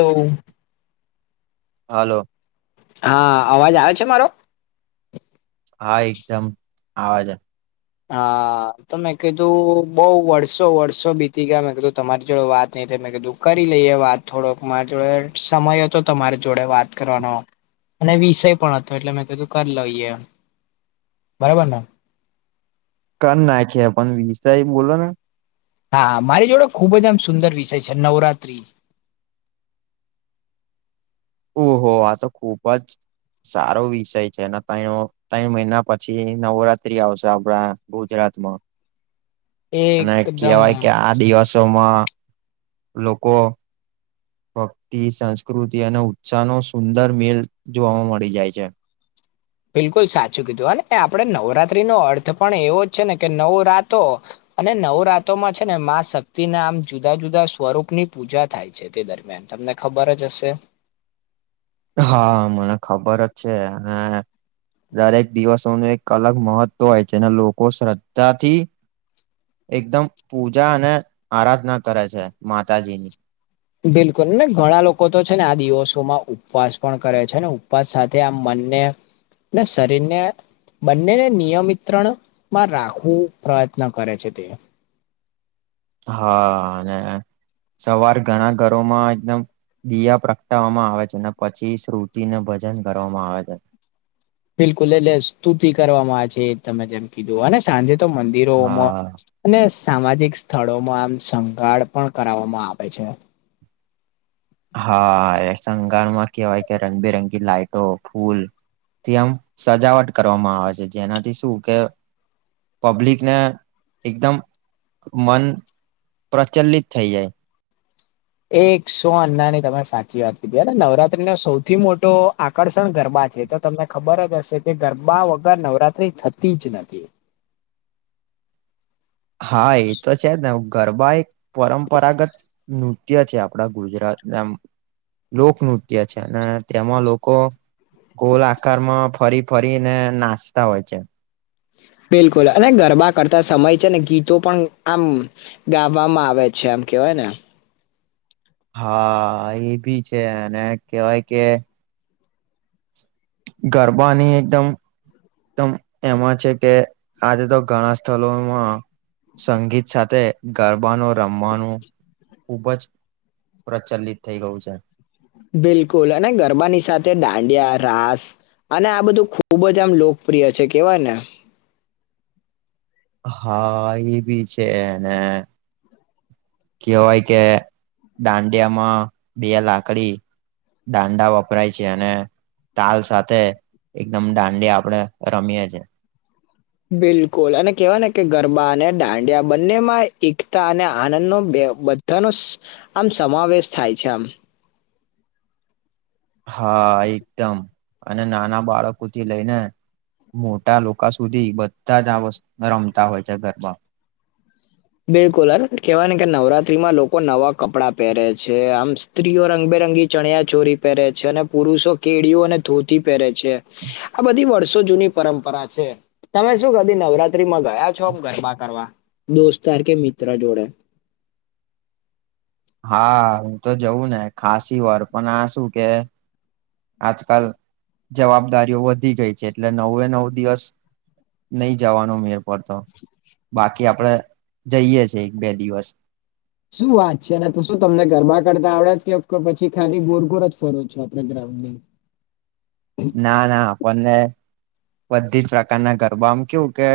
[unintelligible] હાલો હા અવાજ આવે છે મારો હા એકદમ આવે છે. હા તો મેં કીધું બઉ વર્ષો વર્ષો બીતી ગયા મેં કીધું તમારી જોડે વાત નઈ થઈ મેં કીધું કરી લઈએ વાત થોડોક મારા જોડે સમય તો તમારી જોડે વાત કરવાનો. અને વિષય પણ હતો એટલે મેં તોધું કરી લઈએ બરાબર ને કર નાખીએ વિષય બોલોને હા મારી જોડે ખુબ જ આમ સુંદર વિષય છે નવરાત્રી ઓહો આ તો ખુબ જ સારો વિષય છે [unintelligible] ત્રય મહિના પછી નવરાત્રી આવશે આપડા ગુજરાતમાં. એ અને એકદમ કેવાય કે આ દિવસો માં લોકો ભક્તિ સંસ્કૃતિ અને ઉત્સાહનો સુંદર મેલ જોવા મળી જાય છે. બિલકુલ સાચું કીધું અને આપણે નવરાત્રી નો અર્થ પણ એવો જ છે ને કે નવ રાતો અને નવરાતોમાં છે ને માં શક્તિ ના આમ જુદા જુદા સ્વરૂપ ની પૂજા થાય છે તે દરમિયાન. તમને ખબર જ હશે. હા મને ખબર જ છે અને દરેક દિવસોનું એક અલગ મહત્વ હોય જેને લોકો શ્રદ્ધાથી એકદમ પૂજા અને આરાધના કરે છે માતાજીની બિલકુલ ને ઘણા લોકો તો છે ને આ દિવસોમાં ઉપવાસ પણ કરે છે ને ઉપવાસ સાથે આમ મનને ને શરીર ને બંનેને નિયમિત્રણમાં રાખવું પ્રયત્ન કરે છે તે. હા અને સવાર ઘણા ઘરોમાં એકદમ દીયા પ્રગટાવવામાં આવે છે અનેને પછી શ્રુતિને ભજન કરવામાં આવે છે. બિલકુલ એટલે સ્તુતિ કરવામાં આવે છે એ તમે જેમકી દો અને સાંજે તો મંદિરોમાં હા અને સામાજિક સ્થળોમાં આમ સંંગાળ પણ કરાવવામાં આવે છે. હા એ સંગારમાં કેવાય કે રંગબેરંગી લાાઈટો ફૂલ થી આમ સજાવટ કરવામાં આવે છે જેનાથી શું કે પબ્લિકને એકદમ મન પ્રચલિત થઈ જાય. એક સો અન્નાની તમે સાચી વાત કીધી નવરાત્રી નો સૌથી મોટો આકર્ષણ ગરબા છે. તો તમને ખબર જ હશે કે ગરબા વગર નવરાત્રી થતી જ નથી. હા એ તો છે જ ને ગરબા એક પરંપરાગત નૃત્ય છે આપડા ગુજરાતનું એમ. લોકનૃત્ય છે અને તેમાં લોકો ગોલ આકારમાં ફરી ફરી ને નાચતા હોય છે. બિલકુલ અને ગરબા કરતા સમય છે ને ગીતો પણ આમ ગાવામાં આવે છે એમ કેવાય ને હા એ ભી છે અને કેહેવાય કે ગરબાની એકદમ એકદમ એમાં છે કે આજે તો ઘણા સ્થળોમાં સંગીત સાથે ગરબાનો રમવાનું ખુબ જ પ્રચલિત થઈ ગયું છે. બિલકુલ અને ગરબાની સાથે દાંડિયા રાસ અને આ બધું ખુબ જ આમ લોકપ્રિય છે કેવાય ને હા એ બી છે ને કેવાય કે દાંડિયામાં બે લાકડી દાંડા વપરાય છે અને તાલ સાથે એકદમ દાંડી આપડે રમીયએ છે એ બિલકુલ અને કેહેવાય ને કે ગરબા અને દાંડિયા બંને માં એકતા અને આનંદ નો બે બધ ધનો સ આમ સમાવેશ થાય છે આમ હા એકદમ અને નાના બાળકો થી લઈને મોટા લોકો સુધી બધા જ આ વસ રમતા હોય છે ગરબા બિલકુલ અ કેવાય ને કે નવરાત્રીમાં લોકો નવા કપડાં પહેરે છે આમ સ્ત્રીઓ રંગબેરંગી ચણિયા ચોરી પહેરે છે અને પુરુષો કેળીઓ અને ધોતી પહેરે છે આ બધી વર્ષો જૂની પરંપરા છે. તમે શું કદી નવરાત્રીમાં ગયા છો આમ ગરબા કરવા દોસ્તાર કે મિત્ર જોડે હા હું તો જઉં ને ખાાસી વાર પણ આ શું કે આજકાલ જવાબદારીઓ વધી ગઈ છે એટલે નવે નવ દિવસ નહી જવાનો મેર પડતો બાકી આપડે જઈએ છેએ એક બે દિવસ શું વાત છે અને તો શું તમને ગરબા કરતા આવડે જ કે પછી ખાલી ગોળગોળ જ ફરો છો આખા ગ્રાઉન્ડમાં ના ના આપણને બધી જ પ્રકારના ગરબા આમ કેવું કે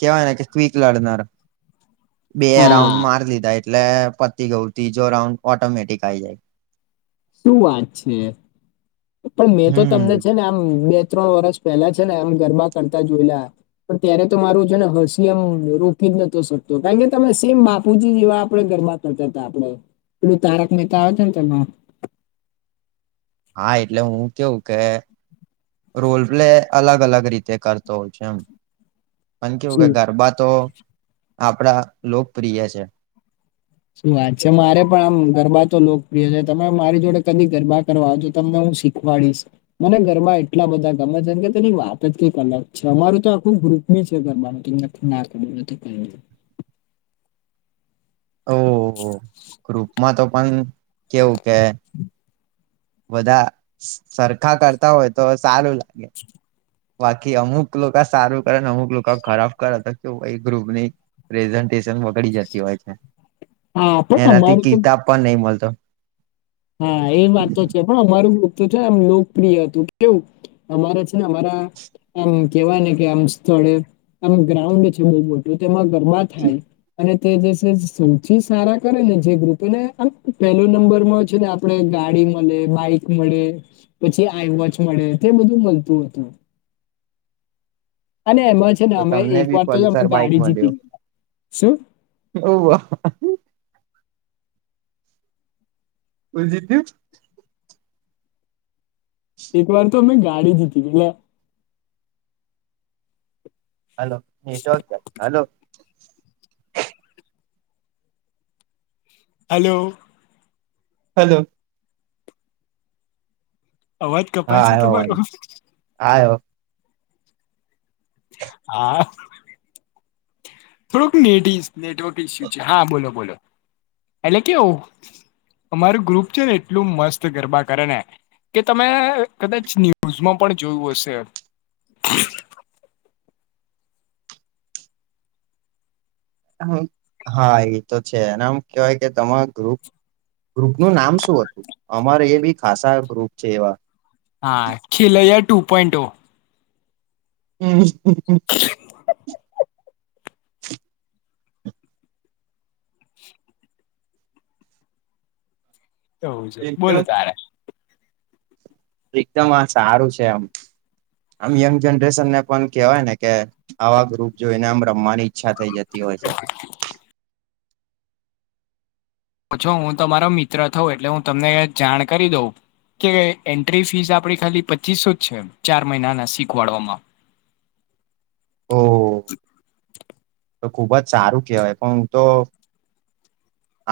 કેવાયને કે ક્વિક લડનાર બે હા રાઉન્ડ માર લીધા એટલે પતી ગયું ત્રીજો રાઉન્ડ ઓટોમેટિક આઈ જાય શું વાત છે પણ મેં તો હમ તમને છે ને આમ બે ત્રણ વર્ષ પહેલા છે ને એ ગરબા કરતા જોયલા પણ ત્યારે તો મારું છે ને હસીયમ રોકી જ નતો શકતો કારણ કે તમે સેમ બાપુજી જેવા આપડે ઘરબા આપડે પેલું તારક મેહતા આવે છે ને તમાર હા એટલે હું કેવું કે રોલ પ્લે અલગ અલગ રીતે કરતો હોય છે એમ. પણ કેવું કે શું ગરબા તો આપડા લોકપ્રિય છે. શું વાત છે મારે પણ આમ ગરબા તો લોકપ્રિય છે તમે મારી જોડે કદી ગરબા કરવા આવજો તમને હું શીખ વાળીશ મને ઘરમાં એટલા બધા ગમે છેમ કે તેની વાત જ કઈક અલગ છે અમારું તો આખું ગ્રુપ ની છે ગરબાનું તમને ના કર્યું નથી કરી ઓ હો ગ્રુપમાં તો પણ કેવું કે બધા સરખા કરતા હોય તો સારું લાગે બાકી અમુક લોકો સારું કરે અમુક લોકો ખરાબ કરે તો કેવું એ ગ્રુપ ની પ્રેઝન્ટેશન બગડી જતી હોય છે હા પણ એનાથી અમારું તો કિતાબ પણ નહી મળતો. હા એ વાત તો છે પણ અમારું ગ્રુપ તો છે આમ લોકપ્રિય હતું કેવું અમારા છે ને અમારા આમ કેવાય ને કે આમ સ્થળે આમ ગ્રાઉન્ડ છે બહુ મોટું તેમાં ગરબા થાય. અને તે જે છે સૌથી સારા કરે ને જે ગ્રુપો ને પહેલો નંબર માં છે ને આપણે ગાડી મળે બાઈક મળે પછી આઈવોચ મળે તે બધું મળતું હતું. અને એમાં છે ને તો અમે તમને એક બી વાર તો અમે પલ્સર બાઈક ગાડી જીતી ગયા શું? હોવ હ હા. કુલ દીપિયુ એક વાર તો અમે ગાડી જીતી એટલે હલો એતો છે હલો. હેલો. હેલો. અવાજ કપાય છે તમારો. આયો હા થોડુંક નેડી નેટવર્ક ઇસ્યુ છે હા બોલો બોલો એટલે કેઉ અમારું ગ્રુપ છે ને એટલું મસ્ત ગરબા કરે ને કે તમે કદાચ ન્યૂઝમાં પણ જોયું હશે. [inaudible] હા હા એ તો છે એનામ કેવાય કે તમારુ ગ્રુપ ગ્રુપનુંું નામ શું હતું અમારે એ બી ખાસા ગ્રુપ છે એવા. હા ખીલૈયા ટુ પોઈન્ટ ઓ. હમ. તોું છે બોલો એકદમ તારે. એકદમ હા સારું છે આમ. આમ યંગ જનરેશન ને પણ કેવાય ને કે આવા ગ્રુપ જોઈને આમ રમવાની. ઈચ્છા થઈ જતી હોય છે. ઓછો હું તમારો મિત્ર થઉ એટલે હું તમને જાણ કરી દઉં. કે એન્ટ્રી ફીસ આપડી ખાલી પચીસો જ છે ચાર મહિના ના શીખવાડવામાં. હ. તો ખુબજ સારું કહેવાય પણ હું તો.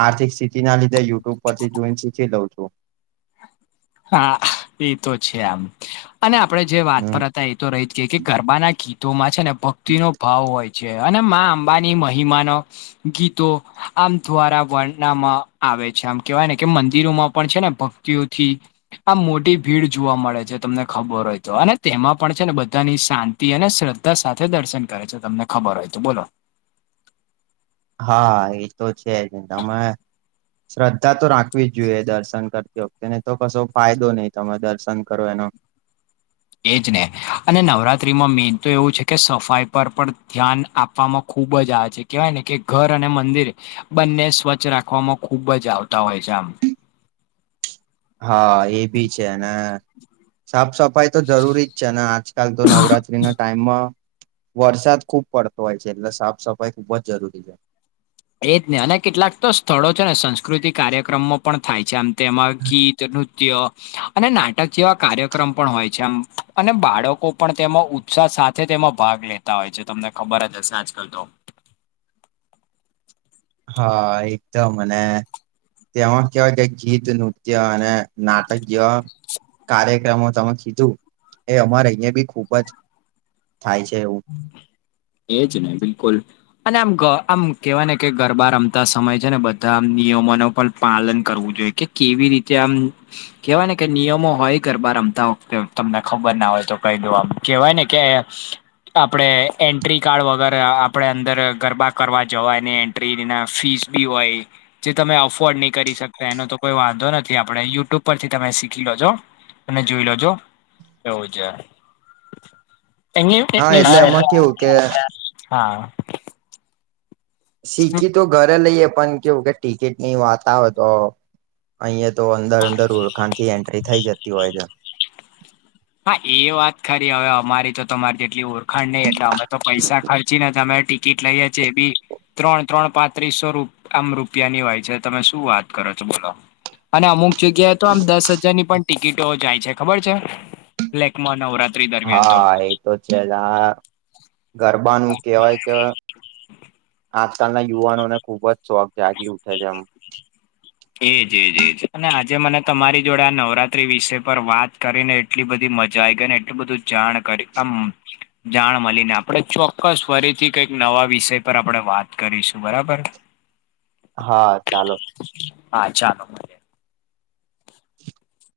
આર્થિક સ્થિતિ ના લીધે યટ્યુબ પરથી જોઈ શીખી લઉં છું. હા એતો છે આમ અને આપડેજે વાત હમ પરત. એતો રહી જ ગ કે ગરબાના ગીતોમાં છે ને ભક્તિ નો ભાવ હોય છે અને મામાં અંબાની મહિમાનો. ગીતો આમ દ્વારા વર્ણમાં આવે છે આમ કેવાયને કે મંદિરોમાં પણ છે ને ભ તેઓથી. આ મોટી ભીડ જોવા મળે છે તમને ખબર હોય તો અને તેમાં પણ છે ને બધાની શાંતિ. એને શ્રદ્ધા સાથે દર્શન કરે છે તમને ખબર હોય તો બોલો. હા એ તો છે જ તમે. શ્રદ્ધા તો રાખવી જ જોઈએ દર્શન કરતી વખતે તો કશો ફાયદો નહી તમે દર્શન કરો એનો. એ જ ને અને નવરાત્રીમાં મેન તો એવું છે કે સફાઈ પર પણ ધ્યાન આપવામાં ખૂબજ આવે છે. કેવાય ને કે ઘર અને મંદિર બંને સ્વચ્છ રાખવામાં ખુબજ આવતા હોય છે આમ. હા એ ભી છે ને સાફ સફાઈ તો જરૂરીજ છે ને આજ. કાલ તો નવરાત્રી ના ટાઈમમાં. વરસાદ ખુબ પડતો હોય છે એટલે સાફ સફાઈ ખુબજ જરૂરી છે. એજ નહી અને કેટલાક તો સ્થળો છે ને સંસ્કૃતિક કાર્યક્રમો પણ થાય છે આમ તેમાં ગીતનું. નૃત્ય અને નાટક જેવા કાર્યક્રમ પણ હોય છે એ અને બાળકો પણ તેમાં. સાથે તેમાં ભાગ લેતા હોય છે તમને ખબરજ હશે આજકાલ તો. હા એકદ મને. તેમાં કહેવાય કે ગીત નૃત્ય અને નાટક્ય. કાર્યક્રમો તમે કીધું એ અમારે અહીં બી ખુબજ થાય છે એવું. એજ ને બિલકુલ અને આમ આમ કેહેવાય ને કે ગરબા રમતા સમય છે ને બધા નિયમો ન પણ પાલન કરવું જોઈએ કે કેવી રીતે આમ કેહેવાય ને કે નિયમો હોય ગરબા રમતાતે તમને ખબર ના હોય તો કહી દો આમ કેવાય ને કે આપડણે એન્ટ્રી કાર્ડ વગર આપડે અંદર ગરબા કરવા જવાયને એ ના ફીસ બી હોય જે તમે અફોર્ડ નહી કરી શકતા એનો તો કોઈ વાંધો નથી આપણે યુટ્યુબ પરથી તમે શીખી લો છો અને જોઈ લજો એવું છે અને હા એટલે એમાં કેવું કે હા શું શીખી તો ઘરે લઈએ પણ કેવું કે ટિકિટ ની વાતા હો તો અહિયાંયા તો અંદર અંદર ઉરખાન થી એન્ટ્રી થઈ જતી હોય છે હા એ વાત ખરી હવે અમારી તો તમારી જેટલી ઓળખાણ નહી એટલે અમે તો પૈસા ખર્ચીને અમે ટિકિટ લાવયા છે બી ત્રણ ત્રણ પાંત્રીસો આમ રૂપિયાની હોય છે તમે શું વાત કરો છો બોલો અને અમુક જગ્યાએ તો આમ દસ હજારની પણ ટિકિટો જાય છે ખબર છે લેકમાં નવરાતત્ર્રી દ હા એ તો છે જ આ ગરબાનું કેવાય કે આજકાલના યુવાનોને ખુબ જ શોખ જાગી ઉઠે છે એમ એજ એજ એજ અને આજે મને તમારી જોડે આ નવરાત્રી વિષ પર વાત કરીને એટલી બધી મજા આવી ગઈ ને એટલું બધું જાણ કરી આમ જાણ મળીને આપણે ચોક્કસ ફરીથી કઈક નવા વિષય પર આપણેે વાત કરીશું બરાબર. હા ચાલો હા ચાલો [unintelligible]